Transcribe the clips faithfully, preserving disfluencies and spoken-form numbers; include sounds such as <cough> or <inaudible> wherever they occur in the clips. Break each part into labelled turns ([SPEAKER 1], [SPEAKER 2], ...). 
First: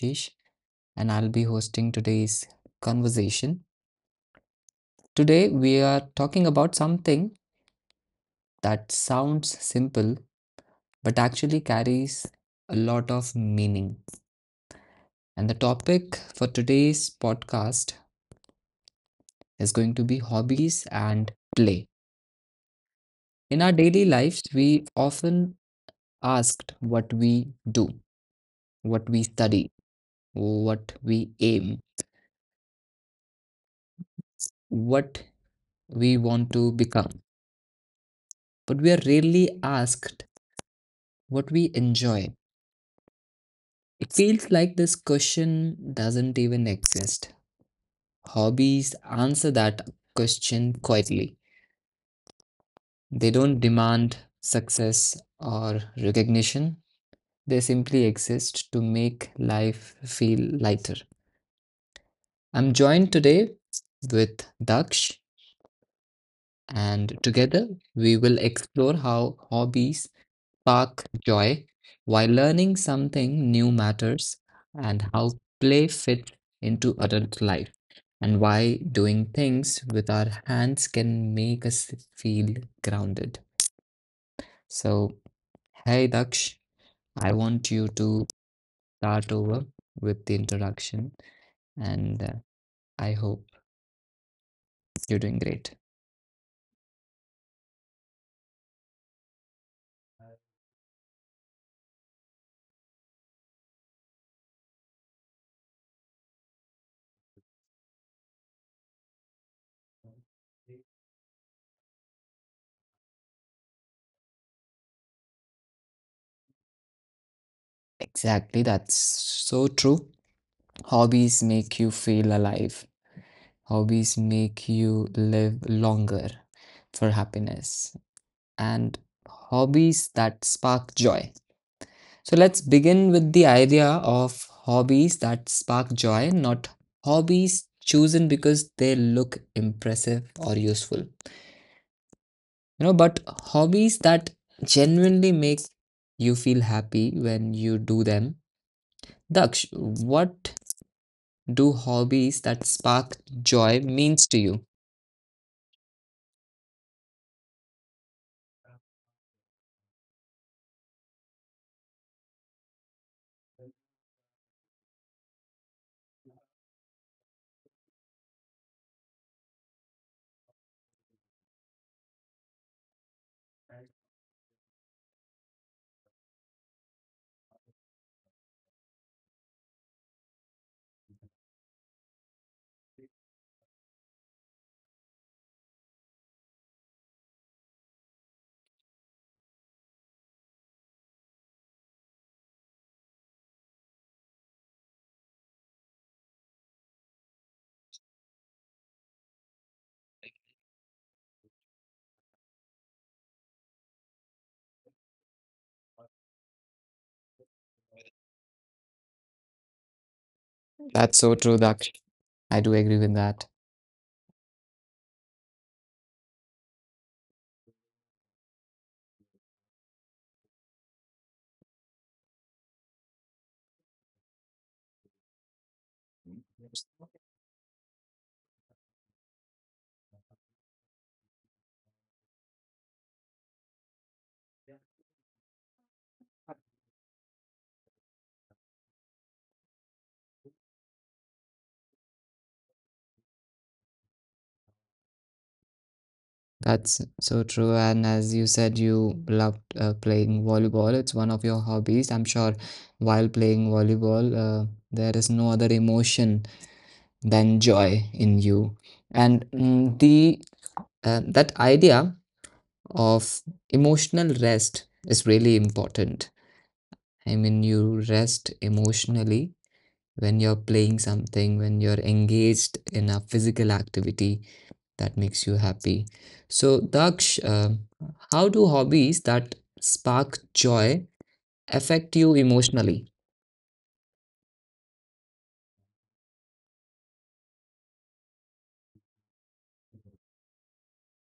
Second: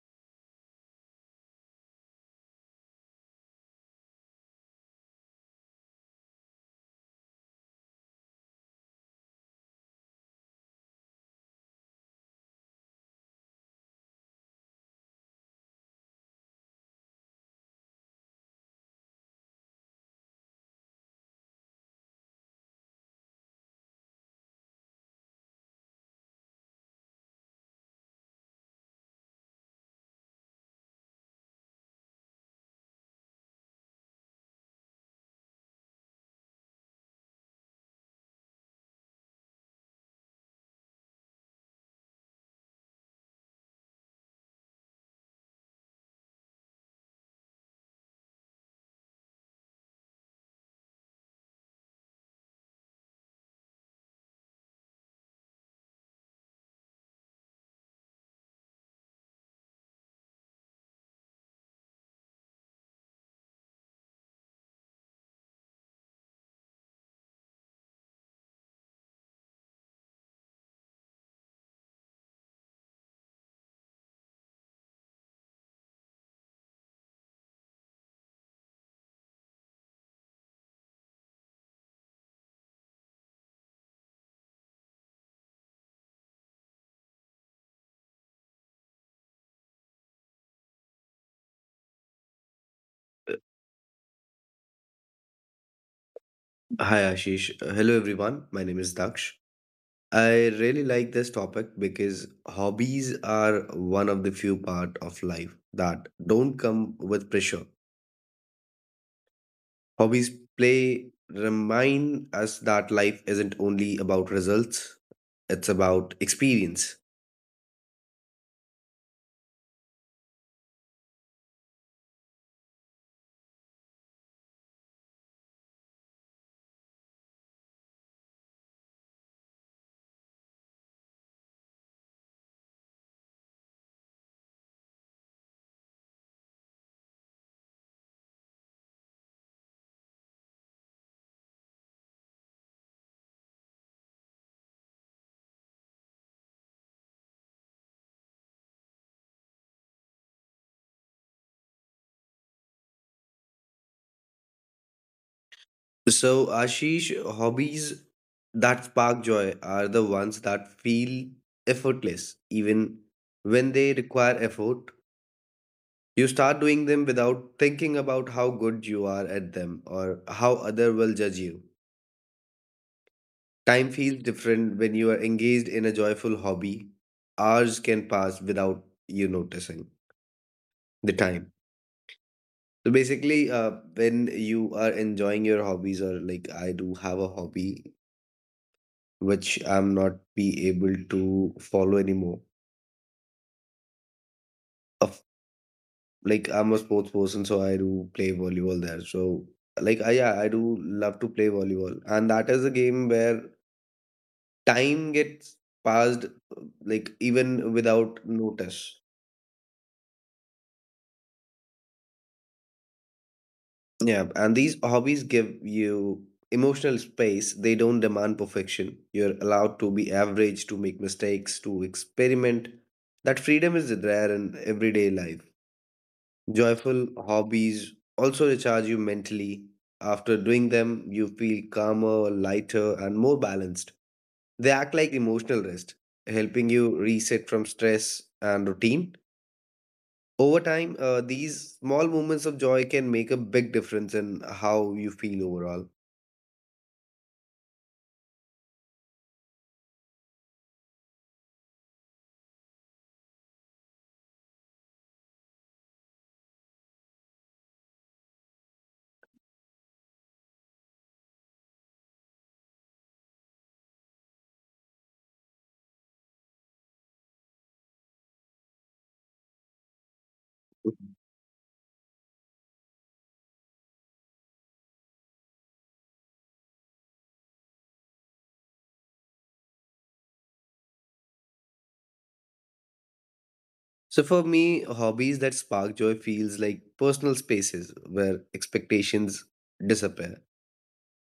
[SPEAKER 1] Ashish, and I'll be hosting today's conversation. Today, we are talking about something that sounds simple but actually carries a lot of meaning. And the topic for today's podcast is going to be hobbies and play. In our daily lives, we often asked what we do, what we study, what we aim, what we want to become, but we are rarely asked what we enjoy. It feels like this question doesn't even exist. Hobbies answer that question quietly. They don't demand success or recognition, they simply exist to make life feel lighter. I'm joined today with Daksh, and together we will explore how hobbies spark joy while learning something new matters and how play fits into adult life and why doing things with our hands can make us feel grounded. So, hey Daksh, I want you to start over with the introduction, and uh, I hope you're doing great.
[SPEAKER 2] Hi Ashish. Hello everyone. My name is Daksh. I really like this topic because hobbies are one of the few part of life that don't come with pressure. Hobbies play remind us that life isn't only about results, it's about experience.
[SPEAKER 1] Exactly, that's so true. Hobbies make you feel alive. Hobbies make you live longer for happiness and hobbies that spark joy. So let's begin with the idea of hobbies that spark joy, not hobbies chosen because they look impressive or useful. You know, but hobbies that genuinely make you feel happy when you do them. Daksh, what do hobbies that spark joy means to you?
[SPEAKER 2] So Ashish, hobbies that spark joy are the ones that feel effortless even when they require effort. You start doing them without thinking about how good you are at them or how other will judge you. Time feels different when you are engaged in a joyful hobby. Hours can pass without you noticing the time. So basically, uh, when you are enjoying your hobbies, or like I do have a hobby which I'm not be able to follow anymore. Of like I'm a sports person, so I do play volleyball there. So like I, yeah, I do love to play volleyball, and that is a game where time gets passed like even without notice.
[SPEAKER 1] That's so true, Daksh. I do agree with that.
[SPEAKER 2] Yeah, and these hobbies give you emotional space. They don't demand perfection. You're allowed to be average, to make mistakes, to experiment. That freedom is rare in everyday life. Joyful hobbies also recharge you mentally. After doing them, you feel calmer, lighter, and more balanced. They act like emotional rest, helping you reset from stress and routine. Over time, uh, these small moments of joy can make a big difference in how you feel overall.
[SPEAKER 1] That's so true. And as you said, you loved uh, playing volleyball. It's one of your hobbies. I'm sure while playing volleyball, uh, there is no other emotion than joy in you. And mm, the uh, that idea of emotional rest is really important. I mean, you rest emotionally when you're playing something, when you're engaged in a physical activity that makes you happy. So, Daksh, uh, how do hobbies that spark joy affect you emotionally?
[SPEAKER 2] So for me, hobbies that spark joy feels like personal spaces where expectations disappear.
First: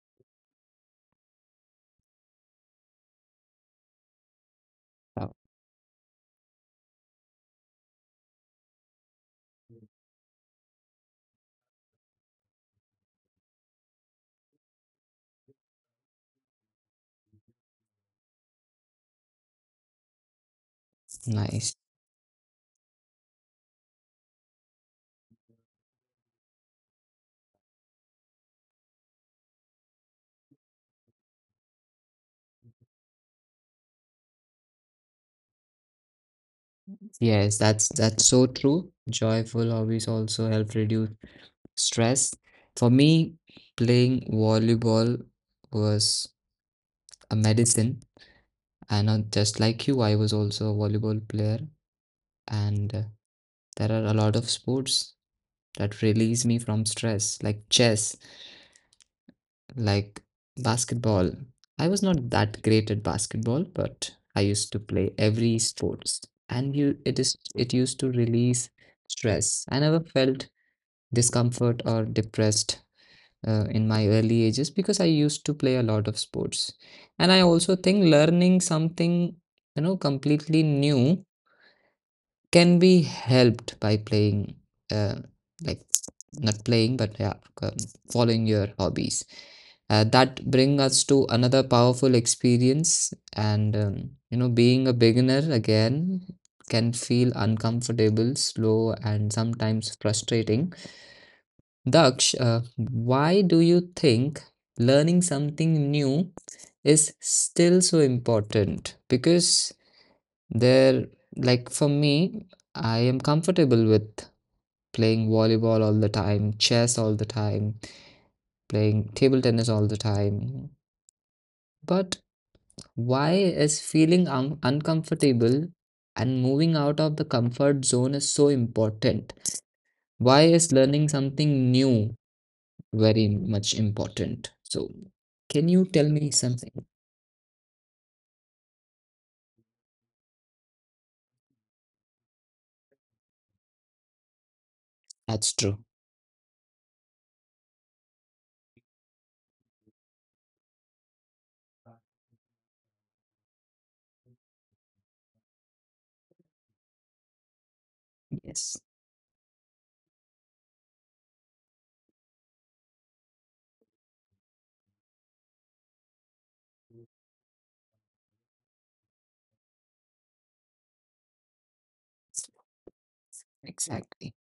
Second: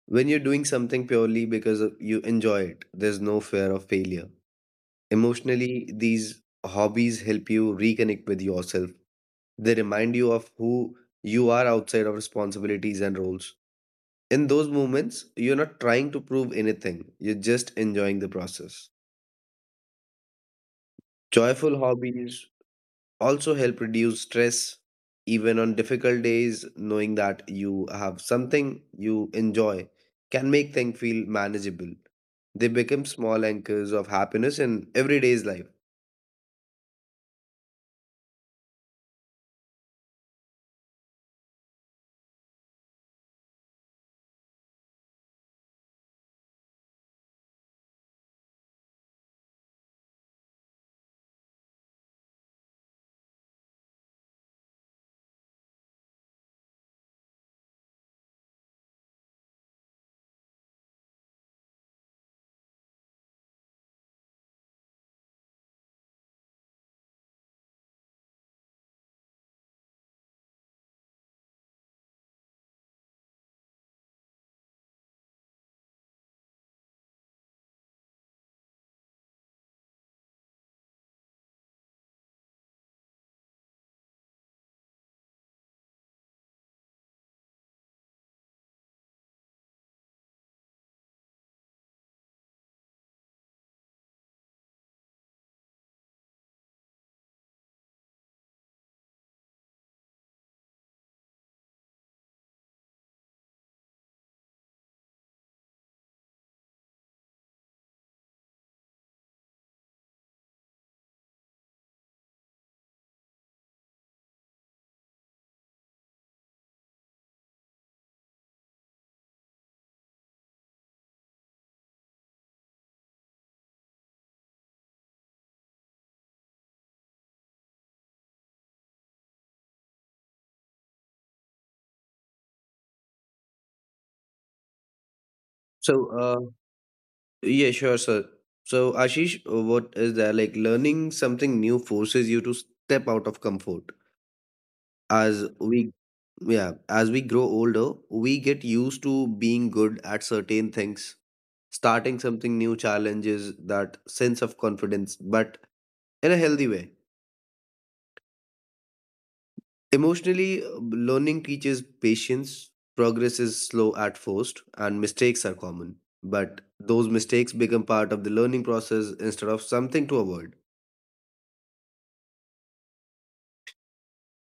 [SPEAKER 2] When you're doing something purely because of- you enjoy it, there's no fear of failure.
[SPEAKER 1] Wow,
[SPEAKER 2] Emotionally, these hobbies help you reconnect with yourself. They remind you of who you are outside of responsibilities and roles. In those moments, you're not trying to prove anything, you're just enjoying the process.
[SPEAKER 1] nice.
[SPEAKER 2] Joyful hobbies also help reduce stress. Even on difficult days, knowing that you have something you enjoy can make things feel manageable. They become small anchors of happiness in everyday's life.
[SPEAKER 1] Yes, that's that's so true. Joyful hobbies also help reduce stress. For me, playing volleyball was a medicine, and uh, just like you, I was also a volleyball player. And uh, there are a lot of sports that release me from stress, like chess. Like basketball. I was not that great at basketball, but I used to play every sports, and you it is it used to release stress. I never felt discomfort or depressed uh, in my early ages because I used to play a lot of sports. And I also think learning something, you know, completely new can be helped by playing, uh, like not playing but yeah, c- following your hobbies, uh, that bring us to another powerful experience. And um, you know being a beginner again can feel uncomfortable, slow, and sometimes frustrating. Daksh, uh, why do you think learning something new is still so important? Because there, like for me, I am comfortable with playing volleyball all the time, chess all the time, playing table tennis all the time. But why is feeling un uncomfortable and moving out of the comfort zone is so important? Why is learning something new very much important? So, can you tell
[SPEAKER 2] So,
[SPEAKER 1] me
[SPEAKER 2] uh,
[SPEAKER 1] something?
[SPEAKER 2] yeah, sure, sir. So, Ashish, what is there like learning something new forces you to step out of comfort? as
[SPEAKER 1] That's true.
[SPEAKER 2] we yeah, as we grow older we get used to being good at certain things. Starting something new challenges that sense of confidence, but in a healthy way.
[SPEAKER 1] Yes,
[SPEAKER 2] Emotionally, uh, learning teaches patience. Progress is slow at first and mistakes are common, but those mistakes become part of the learning process instead of something to avoid.
[SPEAKER 1] exactly.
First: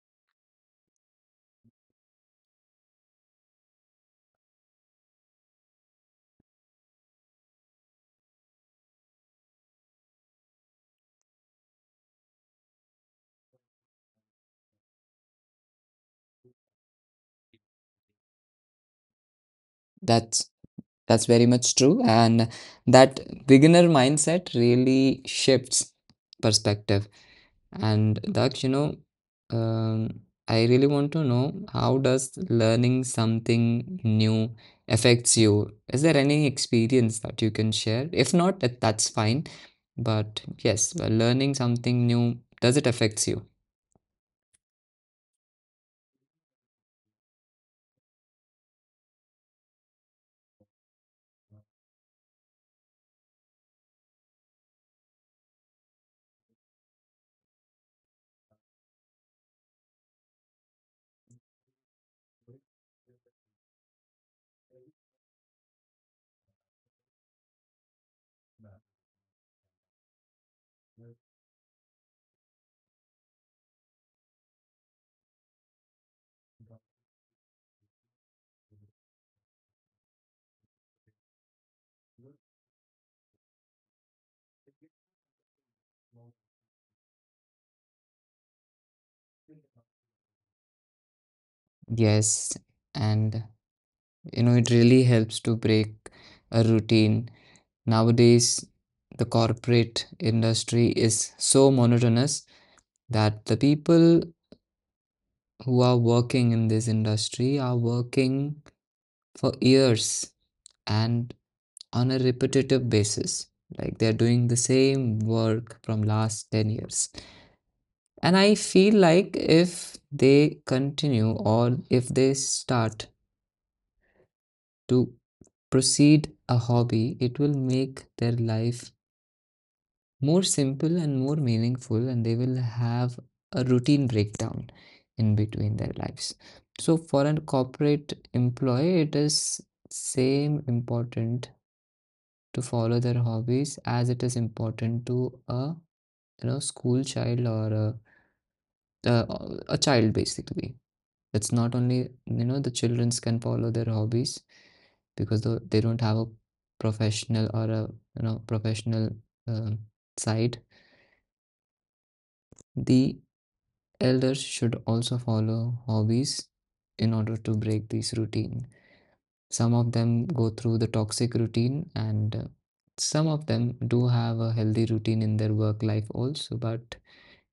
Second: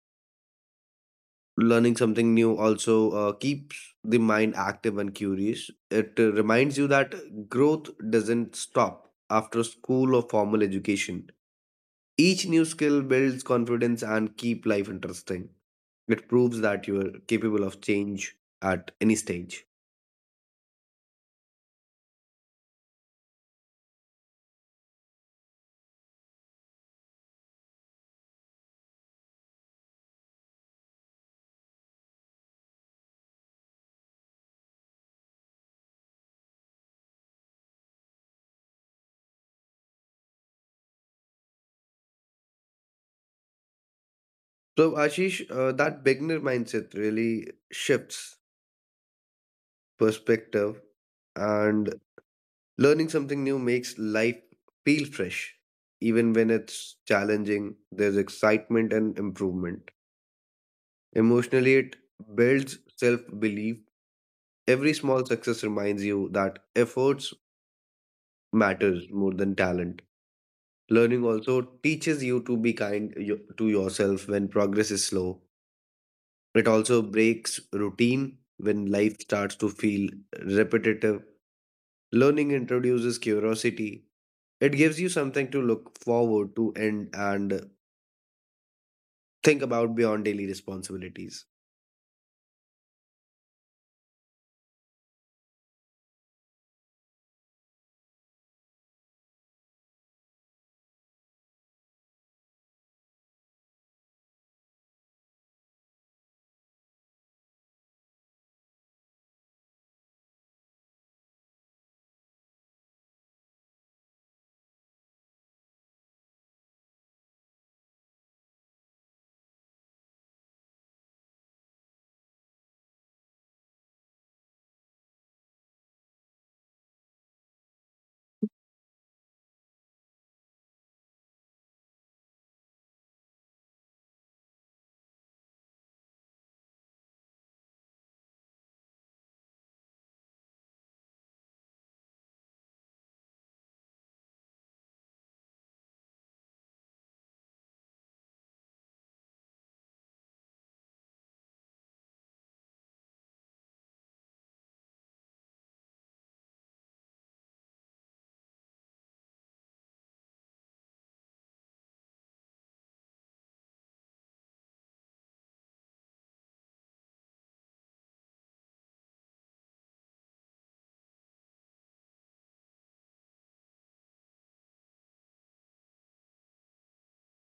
[SPEAKER 2] Learning something new also uh, keeps the mind active and curious. It uh, reminds you that growth doesn't stop after school or formal education. Each new skill builds confidence and keep life interesting. It proves that you are capable of change at any stage.
[SPEAKER 1] That's That's very much true. And that beginner mindset really shifts perspective. And Daksh, you know, um, I really want to know how does learning something new affects you? Is there any experience that you can share? If not, that, that's fine. But yes, uh, learning something new, does it affects you?
[SPEAKER 2] So Ashish, uh, that beginner mindset really shifts perspective, and learning something new makes life feel fresh. Even when it's challenging, there's excitement and improvement. Emotionally, it builds self belief. Every small success reminds you that efforts matters more than talent. Learning also teaches you to be kind yo- to yourself when progress is slow. It also breaks routine when life starts to feel repetitive. Learning introduces curiosity. It gives you something to look forward to and and think about beyond daily responsibilities.
[SPEAKER 1] Yes. And, you know, it really helps to break a routine. Nowadays, the corporate industry is so monotonous that the people who are working in this industry are working for years and on a repetitive basis. Like they're doing the same work from last ten years. And I feel like if they continue or if they start to proceed a hobby, it will make their life more simple and more meaningful, and they will have a routine breakdown in between their lives. So for a corporate employee, it is same important to follow their hobbies as it is important to a you know school child, or a, a, a child basically. It's not only you know the childrens can follow their hobbies because tho- they don't have a professional, or a you know professional, um, side. The elders should also follow hobbies in order to break this routine. Some of them go through the toxic routine, and uh, some of them do have a healthy routine in their work life also, but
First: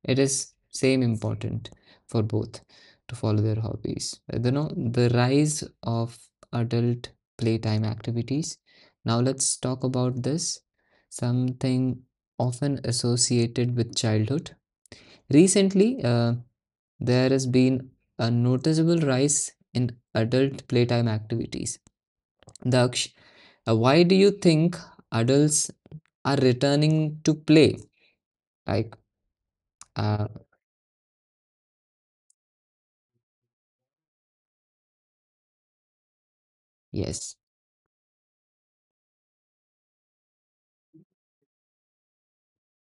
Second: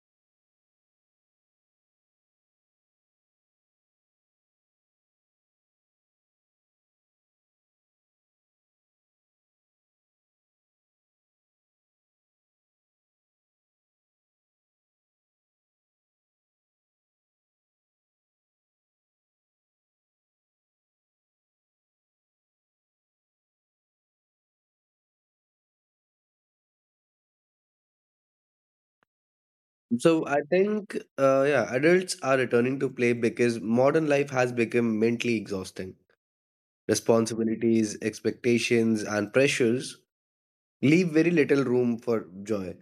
[SPEAKER 1] it is same important for both to follow their hobbies. Uh, You know, the rise of adult playtime activities. Now let's talk about this, something often associated with childhood. Recently, uh, there has been a noticeable rise in adult playtime activities. Daksh, uh, why do you think adults are returning to play? Like, uh,
[SPEAKER 2] So I think uh, yeah, adults are returning to play because modern life has become mentally exhausting.
[SPEAKER 1] yes,
[SPEAKER 2] Responsibilities, expectations, and pressures leave very little room for joy.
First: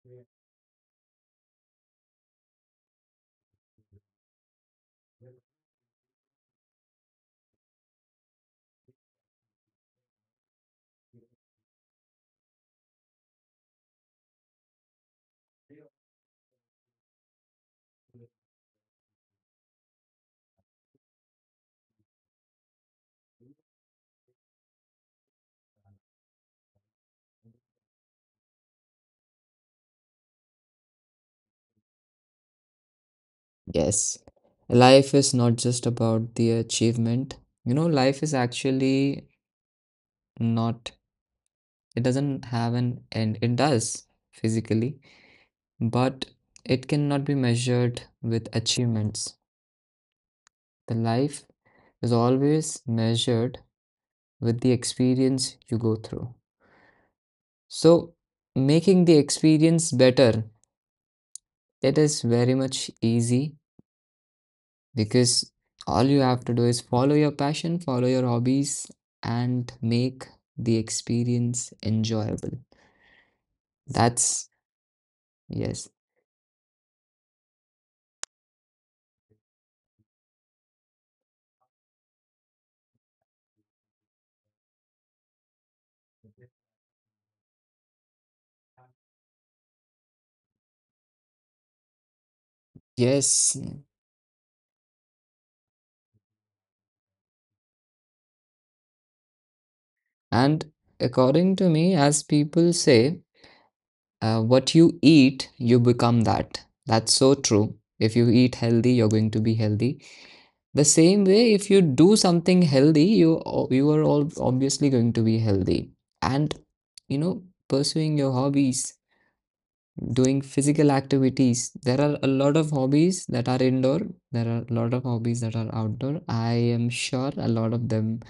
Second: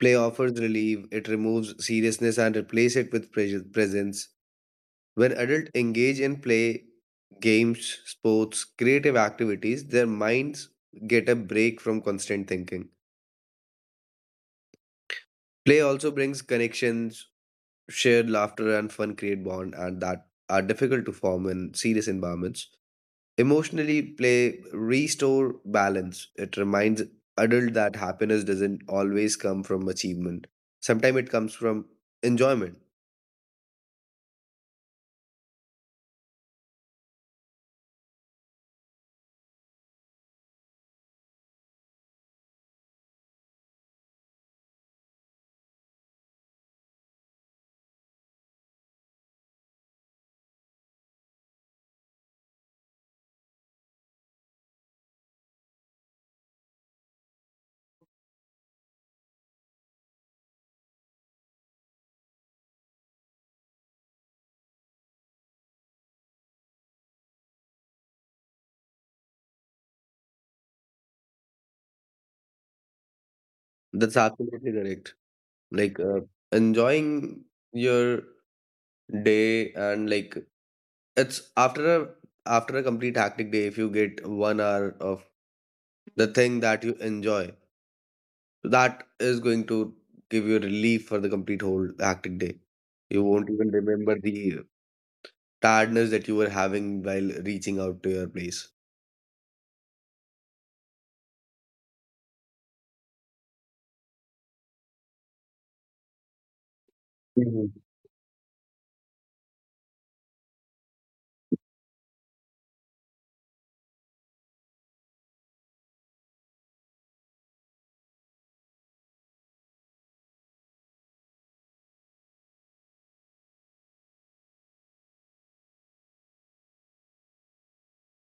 [SPEAKER 2] Play offers relief, it removes seriousness and replace it with pres- presence. When adults engage in play, games, sports, creative activities, their minds get a break from constant thinking. Play also brings connections, shared laughter, and fun create bond, and that are difficult to form in serious environments. Emotionally, play restore balance. It reminds adult that happiness doesn't always come from achievement. Sometimes it comes from enjoyment.
[SPEAKER 1] yes. Life is not just about the achievement. You know, life is actually not, it doesn't have an end. It does physically, but it cannot be measured with achievements. The life is always measured with the experience you go through. So, making the experience better, that is very much easy because all you have to do is follow your passion, follow your hobbies, and make the experience enjoyable.
[SPEAKER 2] That's
[SPEAKER 1] That's
[SPEAKER 2] absolutely correct.
[SPEAKER 1] yes,
[SPEAKER 2] Like uh, enjoying your day, and like it's after a after a complete hectic day, if you get one hour of the thing that you enjoy. That is going to give you relief for the complete whole hectic day. You won't
[SPEAKER 1] yes.
[SPEAKER 2] even remember the tiredness that you were having while reaching out to your place.
[SPEAKER 1] And according to me, as people say, uh, what you eat, you become that. That's so
[SPEAKER 2] Mhm.
[SPEAKER 1] true. If you eat healthy, you're going to be healthy. The same way, if you do something healthy, you you are all obviously going to be healthy. And you know, pursuing your hobbies, doing physical activities. There are a lot of hobbies that are indoor. There are a lot of hobbies that are outdoor. I am sure a lot of them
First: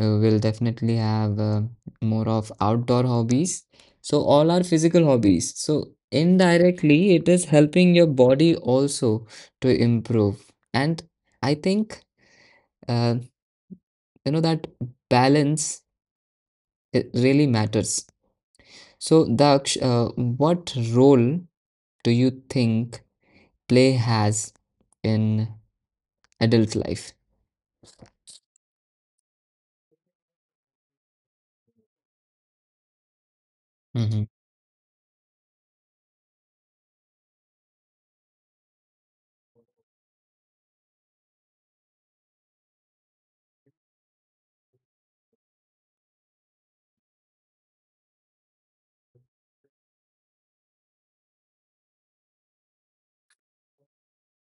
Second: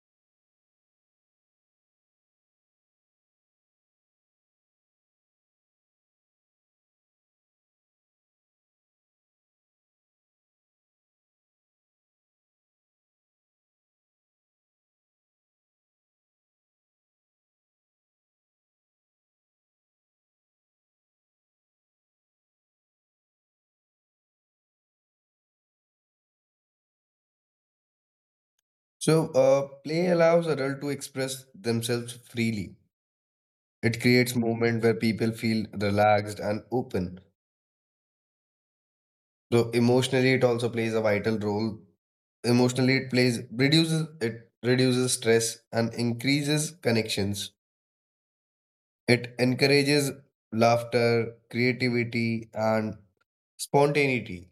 [SPEAKER 1] uh, will definitely have uh, more of outdoor hobbies. So all are physical hobbies. So indirectly, it is helping your body also to improve. And I think. Uh, you know that balance, it really matters. So Daksh, uh, what role do you think play has in adult life?
[SPEAKER 2] So, uh, play allows adults to express themselves freely. It
[SPEAKER 1] Hmm,
[SPEAKER 2] creates moment where people feel relaxed and open. So, emotionally, it also plays a vital role. Emotionally, it plays reduces it reduces stress and increases connections. It encourages laughter, creativity, and spontaneity.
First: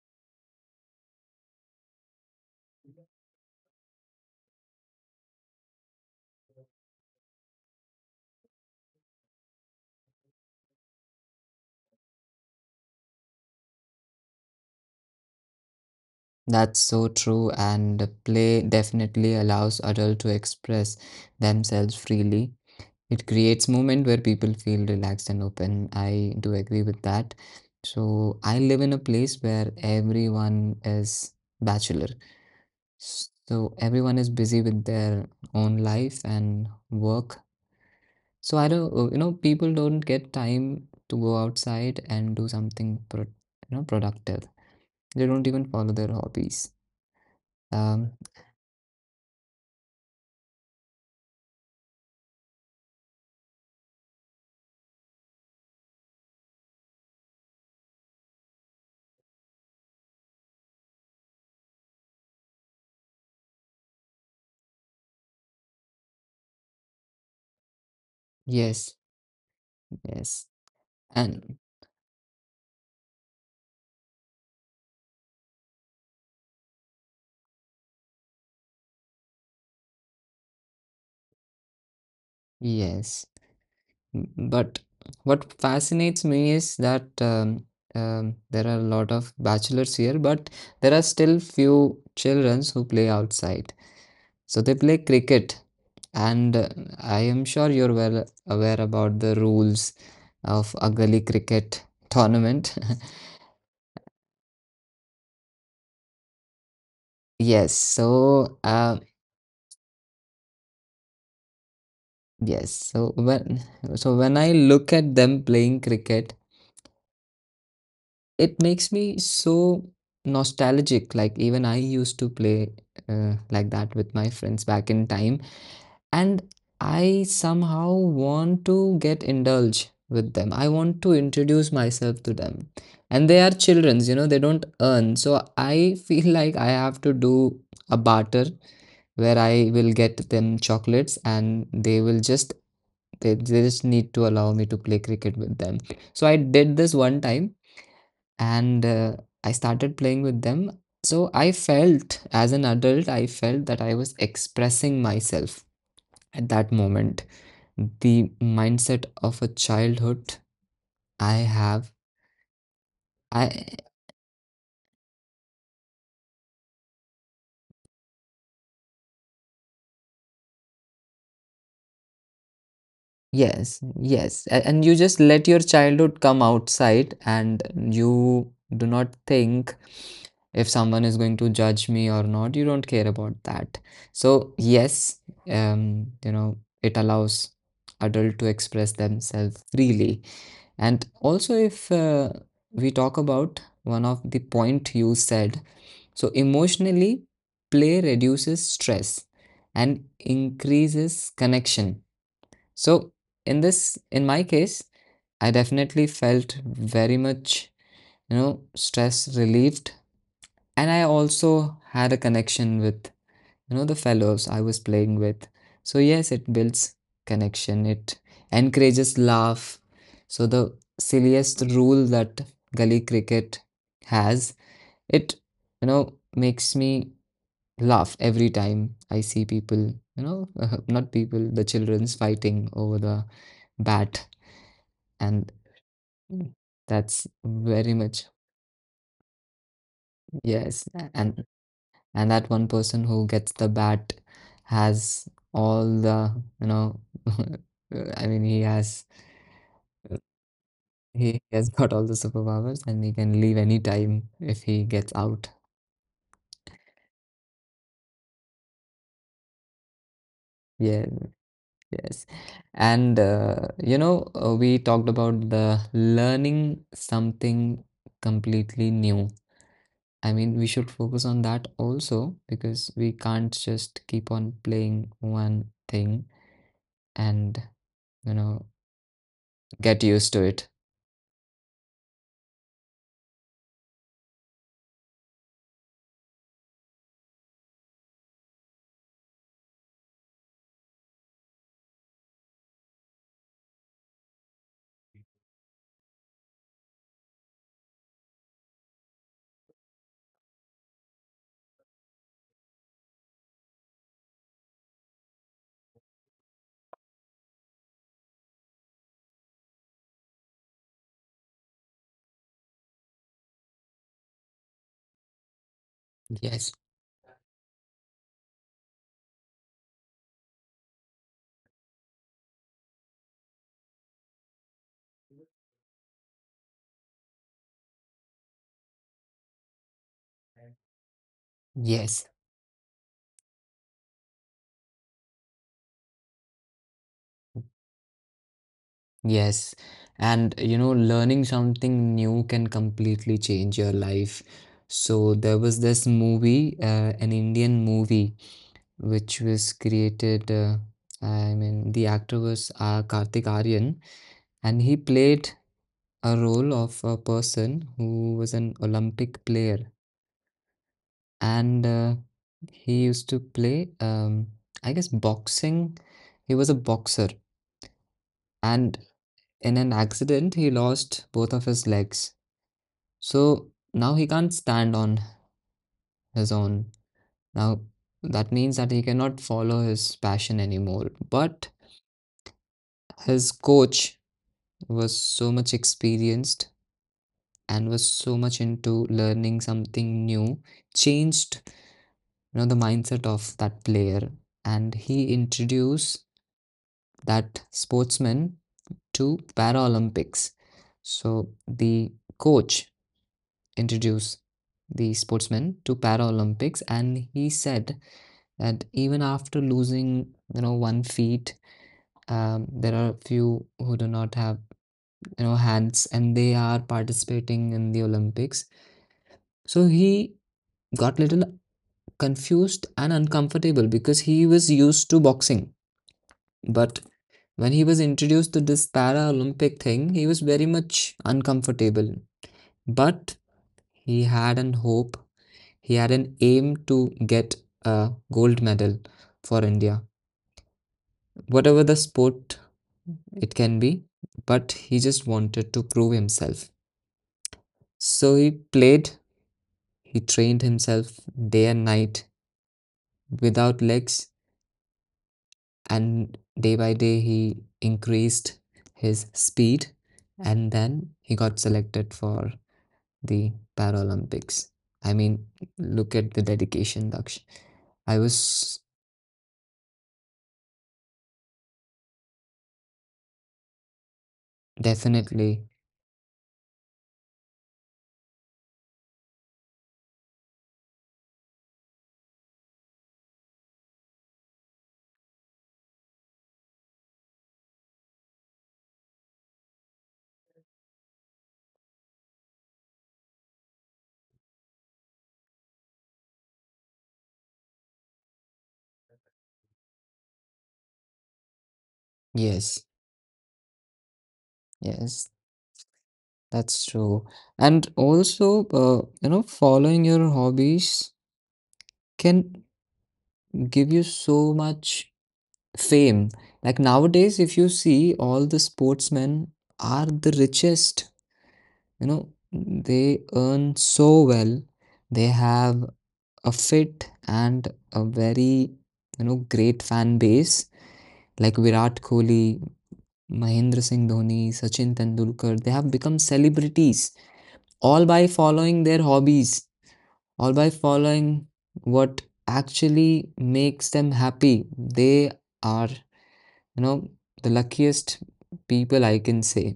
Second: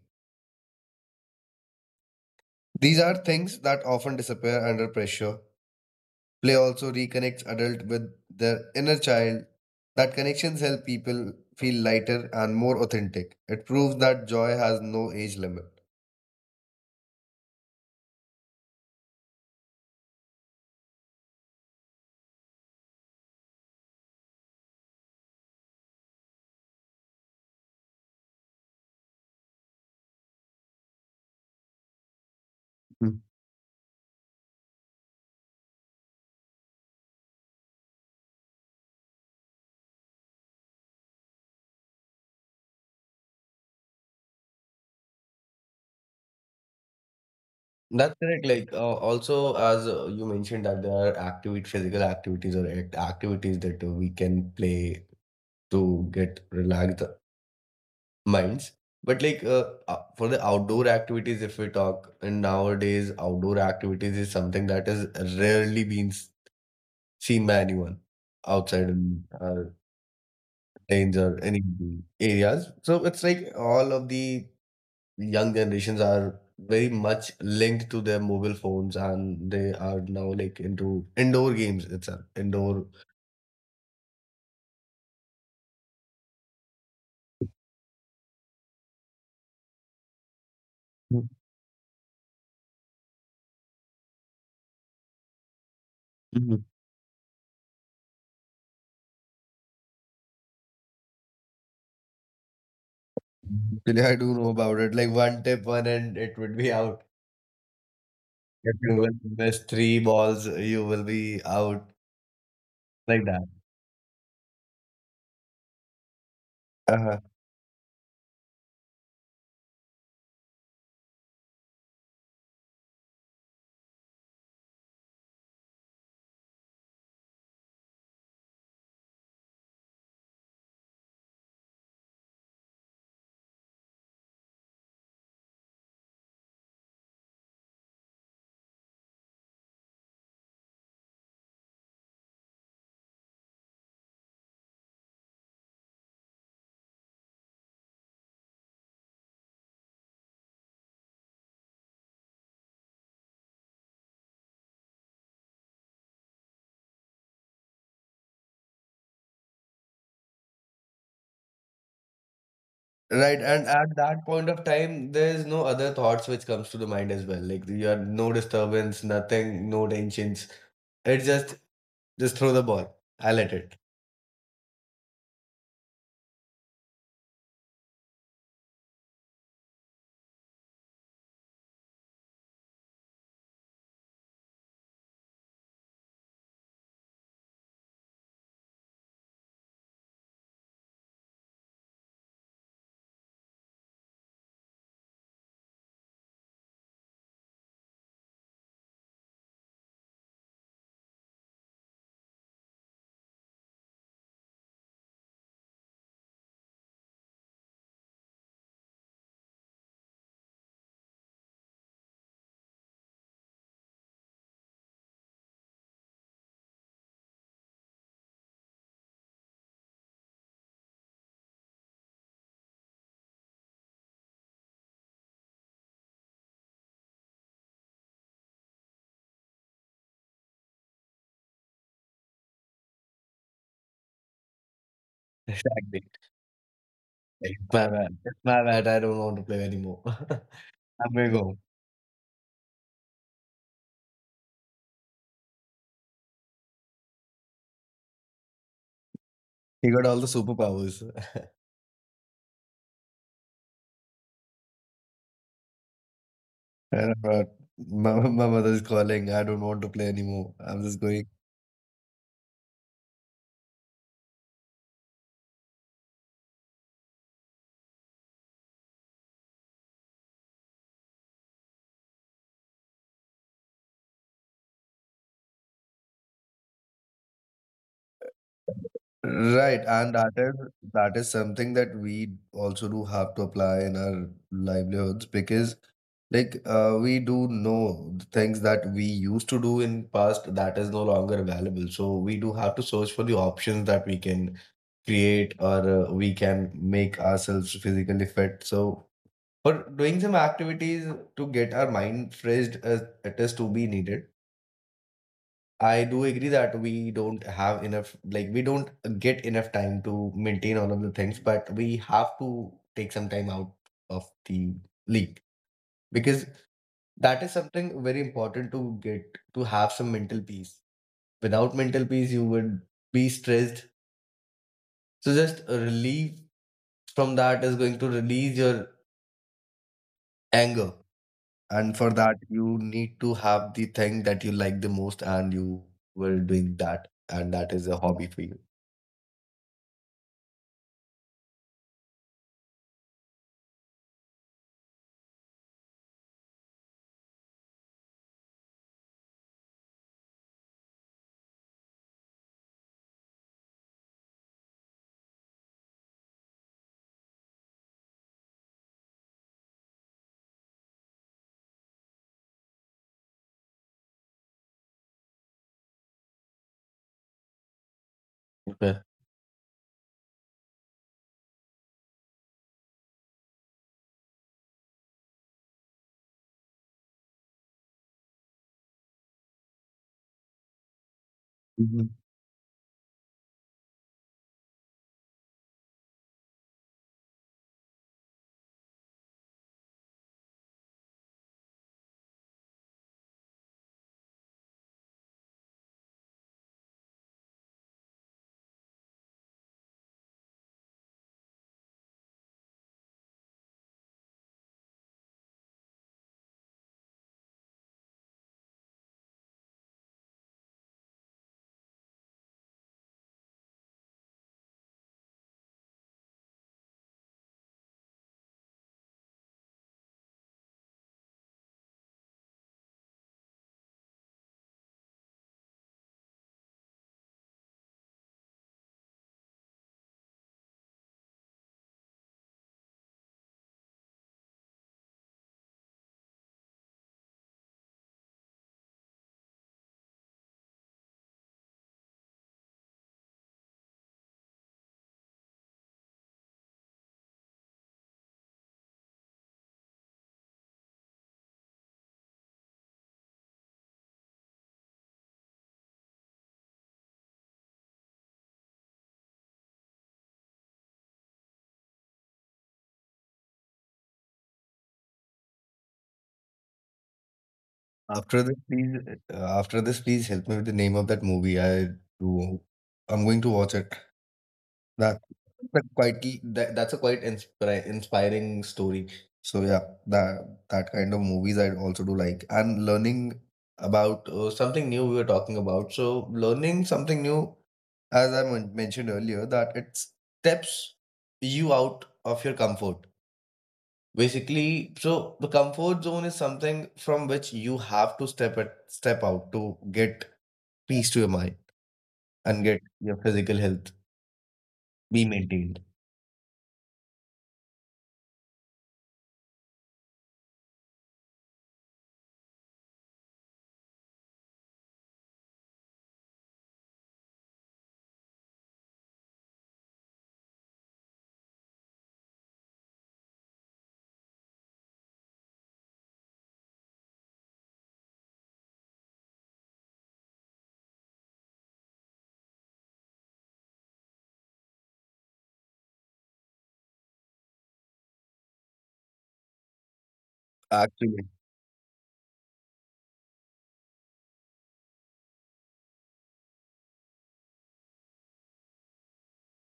[SPEAKER 2] These are things that often disappear under pressure. Play also reconnects adult with their inner child. That connections help people feel lighter and more authentic. It proves that joy has no age limit.
[SPEAKER 1] that's so true, and play definitely allows adult to express themselves freely. It creates moment where people feel relaxed and open. I do agree with that. So I live in a place where everyone is bachelor.
[SPEAKER 2] Mm.
[SPEAKER 1] So everyone is busy with their own life and work. So I don't, uh, you know, people don't get time to go outside and do something, pro- you know, productive. They don't even follow their hobbies. Um,
[SPEAKER 2] That's correct. Like uh, also, as uh, you mentioned that there are activity, physical activities or act- activities that uh, we can play to get relaxed minds. But like uh, uh, for the outdoor activities, if we talk, and nowadays outdoor activities is something that is rarely being s- seen by anyone outside
[SPEAKER 1] yes,
[SPEAKER 2] in uh,
[SPEAKER 1] yes,
[SPEAKER 2] lanes or
[SPEAKER 1] and
[SPEAKER 2] any areas. So it's like all of the young generations are very much linked to their mobile phones, and they are now like into indoor games itself, indoor.
[SPEAKER 1] yes. M- But what fascinates me is that, um, um, there are a lot of bachelors here, but there are still few children who play outside. So they play cricket, and
[SPEAKER 2] Mhm.
[SPEAKER 1] uh, I am sure you're well aware about the rules of a gully cricket tournament. <laughs>
[SPEAKER 2] Actually, I <laughs> do know about it. Like one tip, one and it would be out.
[SPEAKER 1] Yes, so
[SPEAKER 2] If
[SPEAKER 1] uh,
[SPEAKER 2] you will miss three balls, you will be out
[SPEAKER 1] yes, so
[SPEAKER 2] like that.
[SPEAKER 1] when so when I look at them playing cricket,
[SPEAKER 2] Uh-huh.
[SPEAKER 1] it makes me so nostalgic. Like even I used to play uh, like that with my friends back in time, and I somehow want to get indulged with them. I want to introduce myself to them, and they are children, you know they don't earn, so I <laughs> feel like I have to do a barter where I will get them chocolates, and they will just they, they just need to allow me to play cricket with them. So I did this one time, and uh, I started playing with them. So I felt, as an adult, I felt that I was expressing myself at that moment, the mindset of a childhood I have.
[SPEAKER 2] Right, and
[SPEAKER 1] I
[SPEAKER 2] at that point of time, there is no other thoughts which comes to the mind as well. Like you are no disturbance, nothing, no tensions. It's just just throw the ball. I'll let it.
[SPEAKER 1] yes, yes, a- and you just let your childhood come outside, and you do not think if someone is going to judge me or not. You don't care about that. So yes, um, you know, it allows adult to express themselves freely. And also, if uh, we talk about one of the point you said, so emotionally, play reduces stress and increases connection. So in this, in my case, I definitely felt very much, you know, stress relieved, and I also had a connection with you know the fellows I was playing with. So yes, it builds connection, it encourages laugh. So the silliest rule that gully cricket has, it you know makes me laugh every time I see people you know <laughs> not people, the children's fighting over the bat, and
[SPEAKER 2] Exactly.
[SPEAKER 1] that's
[SPEAKER 2] Like, my
[SPEAKER 1] very
[SPEAKER 2] bad.
[SPEAKER 1] much
[SPEAKER 2] It's my bad. I don't want to play anymore. <laughs>
[SPEAKER 1] yes.
[SPEAKER 2] I'm going
[SPEAKER 1] And
[SPEAKER 2] home.
[SPEAKER 1] and that one person who gets the bat has all the you know <laughs> I mean, he has
[SPEAKER 2] He got all the superpowers.
[SPEAKER 1] he
[SPEAKER 2] <laughs>
[SPEAKER 1] has got all the superpowers, and he can leave any time if he gets out.
[SPEAKER 2] And, uh, my, my mother is calling. I don't want to play anymore. I'm just
[SPEAKER 1] Yeah,
[SPEAKER 2] going.
[SPEAKER 1] yes. And uh, you know, uh, we talked about the learning something completely new. I mean, we should focus on that also because we can't just keep on playing one thing and, you know,
[SPEAKER 2] Right,
[SPEAKER 1] get
[SPEAKER 2] and
[SPEAKER 1] used
[SPEAKER 2] that
[SPEAKER 1] to
[SPEAKER 2] is
[SPEAKER 1] it.
[SPEAKER 2] that is something that we also do have to apply in our livelihoods because like uh, we do know the things that we used to do in past that is no longer available. So we do have to search for the options that we can create or uh, we can make ourselves physically fit. So for doing some activities to get our mind fresh as it is to be needed. I do agree that we don't have enough, like, we don't get enough time to maintain all of the things, but we have to take some time out of the league because
[SPEAKER 1] Yes.
[SPEAKER 2] that is something very important to get to have some mental peace. Without mental peace, you would be stressed. So, just a relief from that is going to release your anger. And for
[SPEAKER 1] Yes,
[SPEAKER 2] that, you need to have the thing that you like the most, and you were doing that. And that is a hobby for you.
[SPEAKER 1] yes. And you know, learning something new can completely change your life. So there was this movie, uh, an Indian movie, which was created. Uh, I mean, the actor was uh, Kartik Aryan, and he played a role of a person who was an Olympic player, and uh, he used to play, um, I guess, boxing. He was a boxer, and
[SPEAKER 2] Okay.
[SPEAKER 1] in an accident, he lost both of his legs. So now he can't stand on his own. Now that means that he cannot follow his passion anymore. But his coach was so much experienced and was so much into learning something new, changed you know the mindset of that player, and he introduced that sportsman to Paralympics. So the coach introduce the sportsman to Paralympics, and he said that even after losing, you know, one feet, um, there are a few who do not have, you know, hands, and they are participating in the Olympics. So he got little confused and uncomfortable because he was used to boxing, but when he was introduced to this Paralympic thing, he was very much uncomfortable. But he had an hope. He had an aim to get a gold medal for India, whatever the sport it can be, but he just wanted to prove himself. So he played, he trained himself day and night without legs, and day by day he increased his speed, and then he got selected for the Paralympics. I mean, look at the dedication, Daksh. I
[SPEAKER 2] After this,
[SPEAKER 1] was
[SPEAKER 2] please, uh, after this, please help me with the name of that movie. I do. I'm going to watch it. That,
[SPEAKER 1] definitely,
[SPEAKER 2] that quite that, that's a quite inspira inspiring story. So yeah, that that kind of movies I also do like. And learning about uh, something new we were talking about. So learning something new, as I men- mentioned earlier, that it steps you out of your comfort. Basically, so the comfort zone is something from which you have to step it, step out to get peace to your mind and
[SPEAKER 1] yes.
[SPEAKER 2] get your physical health
[SPEAKER 1] Yes,
[SPEAKER 2] be maintained.
[SPEAKER 1] that's true. And also, uh, you know, following your hobbies can give you so much fame. Like nowadays, if you see, all the sportsmen are the richest. You know, they earn so well. They have a fit and a very, you know, great fan base. Like Virat Kohli, Mahendra Singh Dhoni, Sachin Tendulkar, they have become celebrities all by following their hobbies, all by
[SPEAKER 2] Actually,
[SPEAKER 1] following what actually makes them happy. They are, you know, the luckiest people I can say.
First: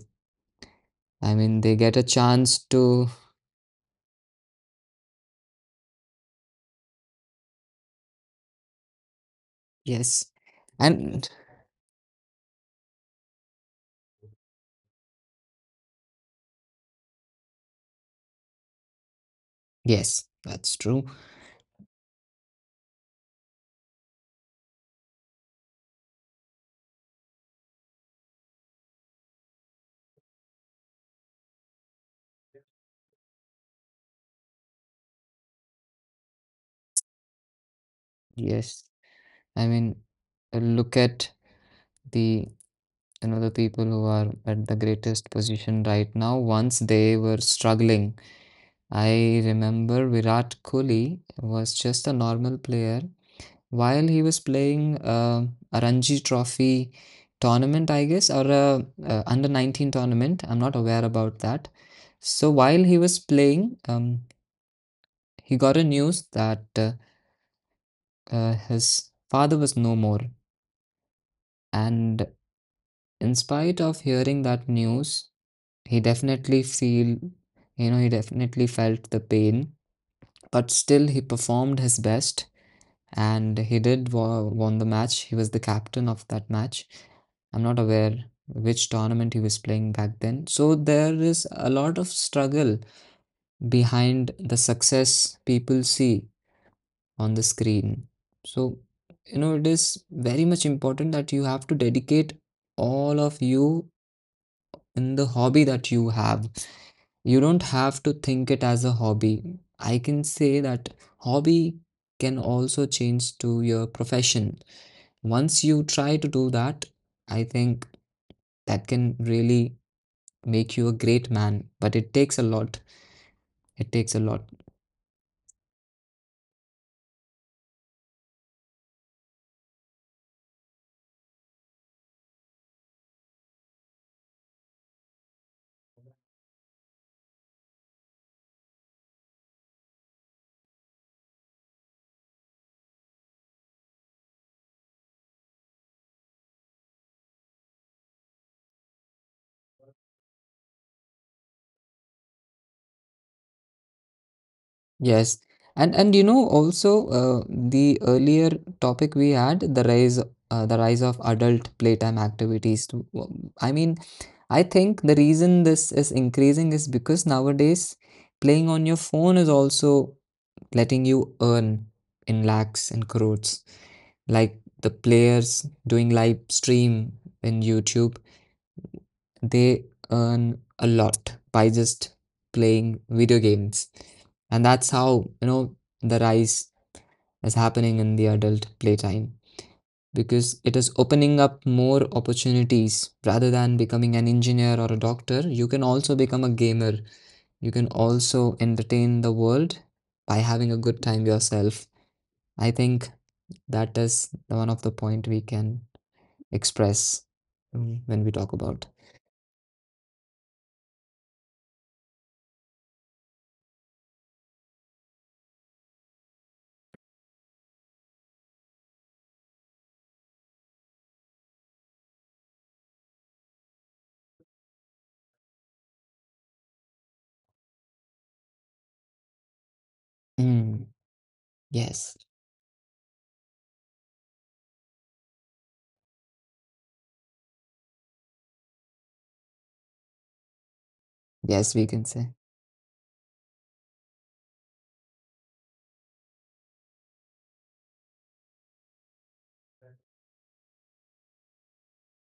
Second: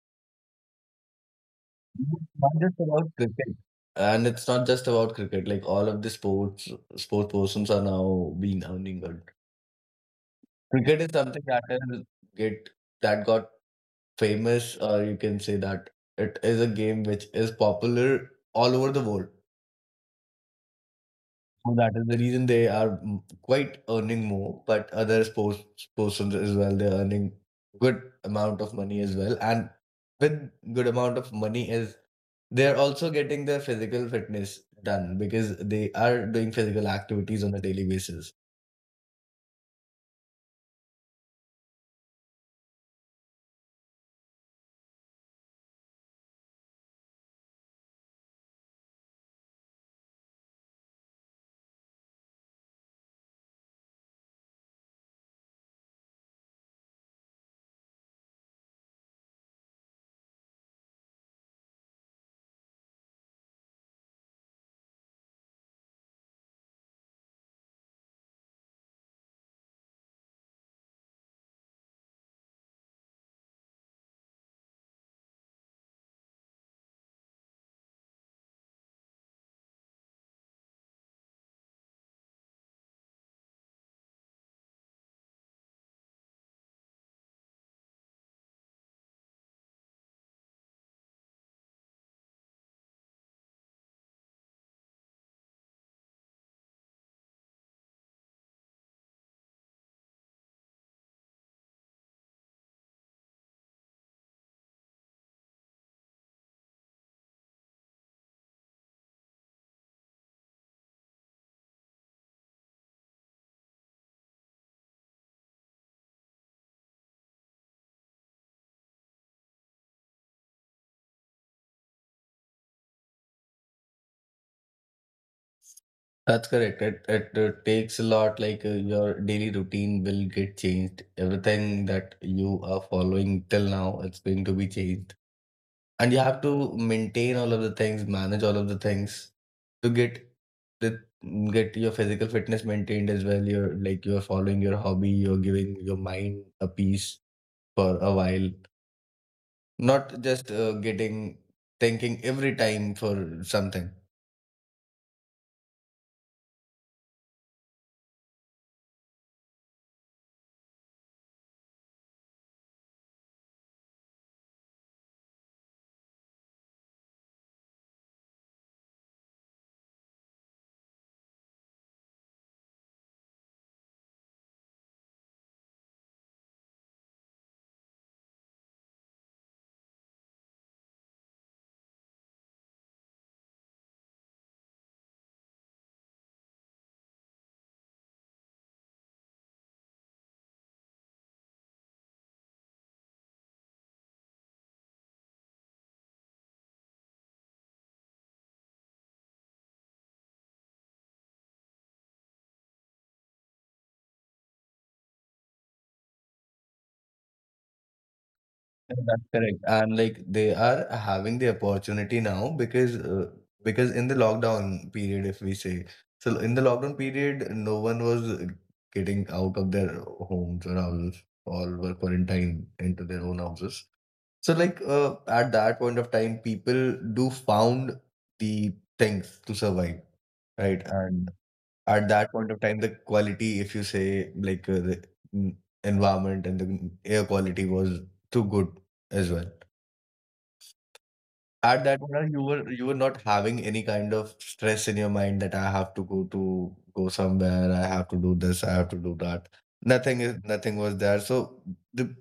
[SPEAKER 1] I mean, they get a
[SPEAKER 2] it's not
[SPEAKER 1] chance
[SPEAKER 2] just
[SPEAKER 1] to,
[SPEAKER 2] about cricket, and it's not just about cricket. Like all of the sports sports persons are now being earning good.
[SPEAKER 1] yes,
[SPEAKER 2] Cricket is
[SPEAKER 1] and
[SPEAKER 2] something that will get that got famous, or you can say that it is a game which is popular all over the world.
[SPEAKER 1] yes, that's true.
[SPEAKER 2] So that is the reason they are mm, quite earning more, but other sports persons as well, they're earning good amount of money as well. And with good amount of money is they're also getting their physical fitness done because they are doing physical activities on a daily basis.
[SPEAKER 1] Yes, I mean, look at the you know the people who are at the greatest position right now once they were struggling. I remember Virat Kohli was just a normal player while he was playing uh, a Ranji Trophy tournament, I guess, or a uh, under nineteen tournament. I'm not aware about that. So while he was playing, um, he got a news that uh, uh, his father was no more, and in spite of hearing that news, he definitely feel, you know, he definitely felt the pain. But still, he performed his best and he did wa- won the match. He was the captain of that match. I'm not aware which tournament he was playing back then. So there is a lot of struggle behind the success people see on the screen. So, you know, it is very much important that you have to dedicate all of you in the hobby that you have. You don't have to think it as a hobby. I can say that hobby can also change to your profession once you try to do that, I think that can really make you a great man, but it takes a lot. It takes a lot.
[SPEAKER 2] That's correct. It, it, uh, takes a lot, like uh, your daily routine will get changed. Everything that you are following till now, it's going to be changed. And you have to maintain all of the things, manage all of the things to get the get your physical fitness maintained as well. You're like you're following your hobby, you're giving your mind a peace for a while, not just uh, getting thinking every time for something.
[SPEAKER 1] Yes. And and you know also uh, the earlier topic we had the rise uh, the rise of adult playtime activities. to- w- I mean, I think the reason this is increasing is because nowadays playing on your phone is also letting you earn in lakhs and crores. Like the players doing live stream in YouTube, they earn a lot by just playing video games. And that's how, you know, the rise is happening in the adult playtime because it is opening up more opportunities rather than becoming an engineer or a doctor. You can also become a gamer. You can also entertain the world by having a good time yourself. I think that is one of the point we can express, mm, when we talk about
[SPEAKER 2] That's correct. And like they are having the opportunity now because uh, because in the lockdown period, if we say, so in the lockdown period, no one was getting out of their homes or houses. All were quarantined into their own houses. So like uh, at that point of time, people do found the things to survive,
[SPEAKER 1] mm,
[SPEAKER 2] right? And at
[SPEAKER 1] yes.
[SPEAKER 2] that point of time, the quality, if you say, like uh, the mm, environment and the mm, air quality was too good as well.
[SPEAKER 1] Yes, we
[SPEAKER 2] At that
[SPEAKER 1] can say.
[SPEAKER 2] moment, you were you were not having any kind of stress in your mind that I have to go to go somewhere, I have to do this, I have to do that. Nothing is nothing was there. So the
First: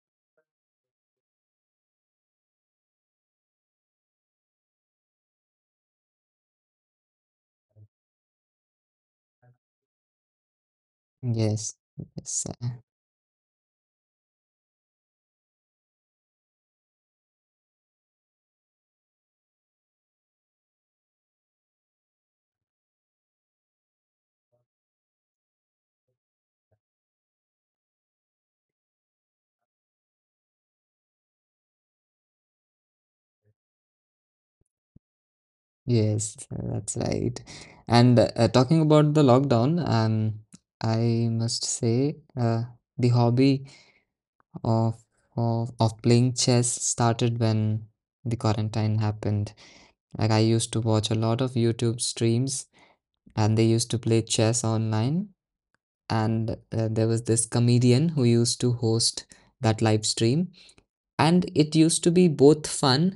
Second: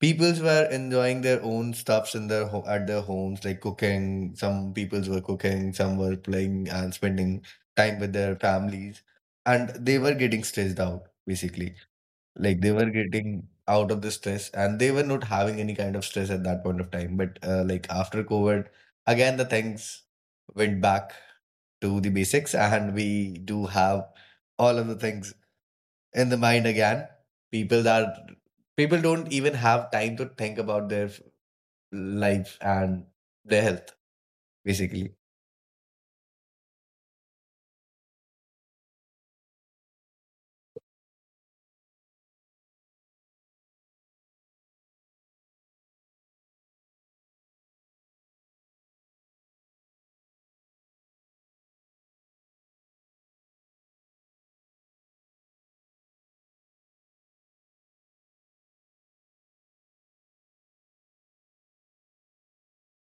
[SPEAKER 2] peoples were enjoying their own stuffs in their ho at their homes, like cooking. Some peoples were cooking, some were playing and spending time with their families, and they were getting stressed out basically.
[SPEAKER 1] Yes. Yes,
[SPEAKER 2] Like
[SPEAKER 1] uh,
[SPEAKER 2] they were getting out of the stress and they were not having any kind of stress at that point of time. But uh, like after COVID, again, the things went back to the basics and we do have all of the things in the mind again. People that People don't even have time to think about their f- life and their health, basically.
[SPEAKER 1] yes, that's right. And, uh, talking about the lockdown, um, I must say, uh, the hobby of of of playing chess started when the quarantine happened. Like, I used to watch a lot of YouTube streams, and they used to play chess online, and, uh, there was this comedian who used to host that live stream. And it used to be both fun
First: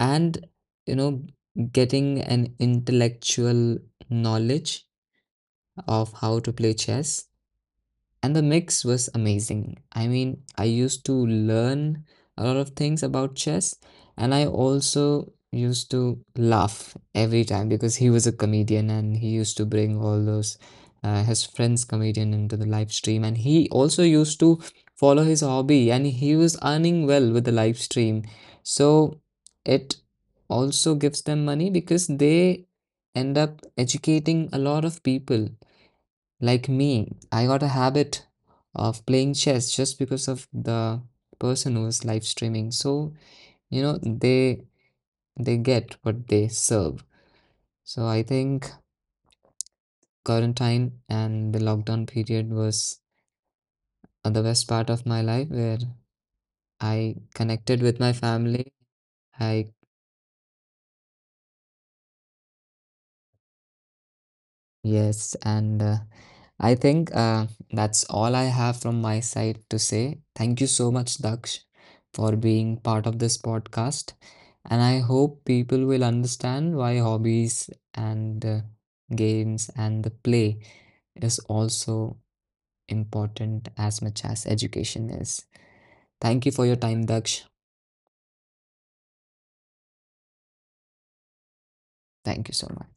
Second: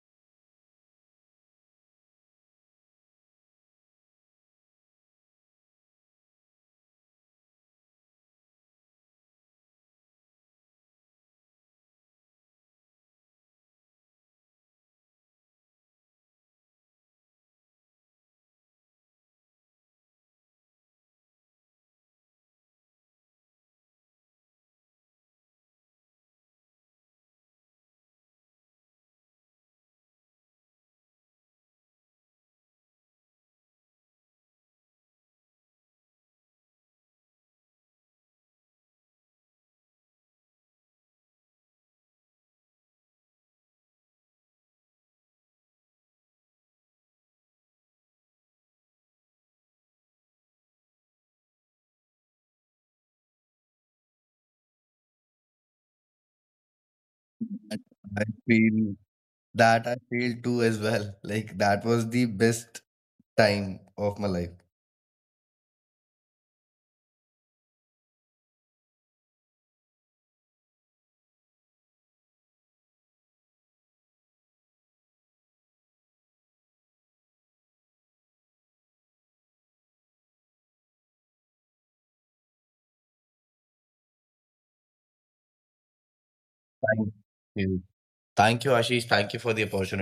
[SPEAKER 1] and you know getting an intellectual knowledge of how to play chess and the mix was amazing. I mean, I used to learn a lot of things about chess, and I also used to laugh every time because he was a comedian and he used to bring all those uh, his friends comedian into the live stream, and he also used to follow his hobby, and he was earning well with the live stream, so it also gives them money because they end up educating a lot of people like me, I got a habit of playing chess just because of the person who is live streaming. So, you know, they they get what they serve. So I think quarantine and the lockdown period was uh, the best part of my life where I connected
[SPEAKER 2] And
[SPEAKER 1] with my
[SPEAKER 2] I
[SPEAKER 1] family.
[SPEAKER 2] feel
[SPEAKER 1] I
[SPEAKER 2] that I feel too as well. Like that was the best time of my life.
[SPEAKER 1] yes, and uh, I think uh, that's all I have from my side to say. Thank you so much, Daksh, for being part of this podcast. And I hope people will understand why hobbies and uh, games and the play is also important as much as education is. Thank you for your time,
[SPEAKER 2] Thank
[SPEAKER 1] Daksh.
[SPEAKER 2] you. Thank you, Ashish. Thank you for the opportunity.
[SPEAKER 1] Thank you so much.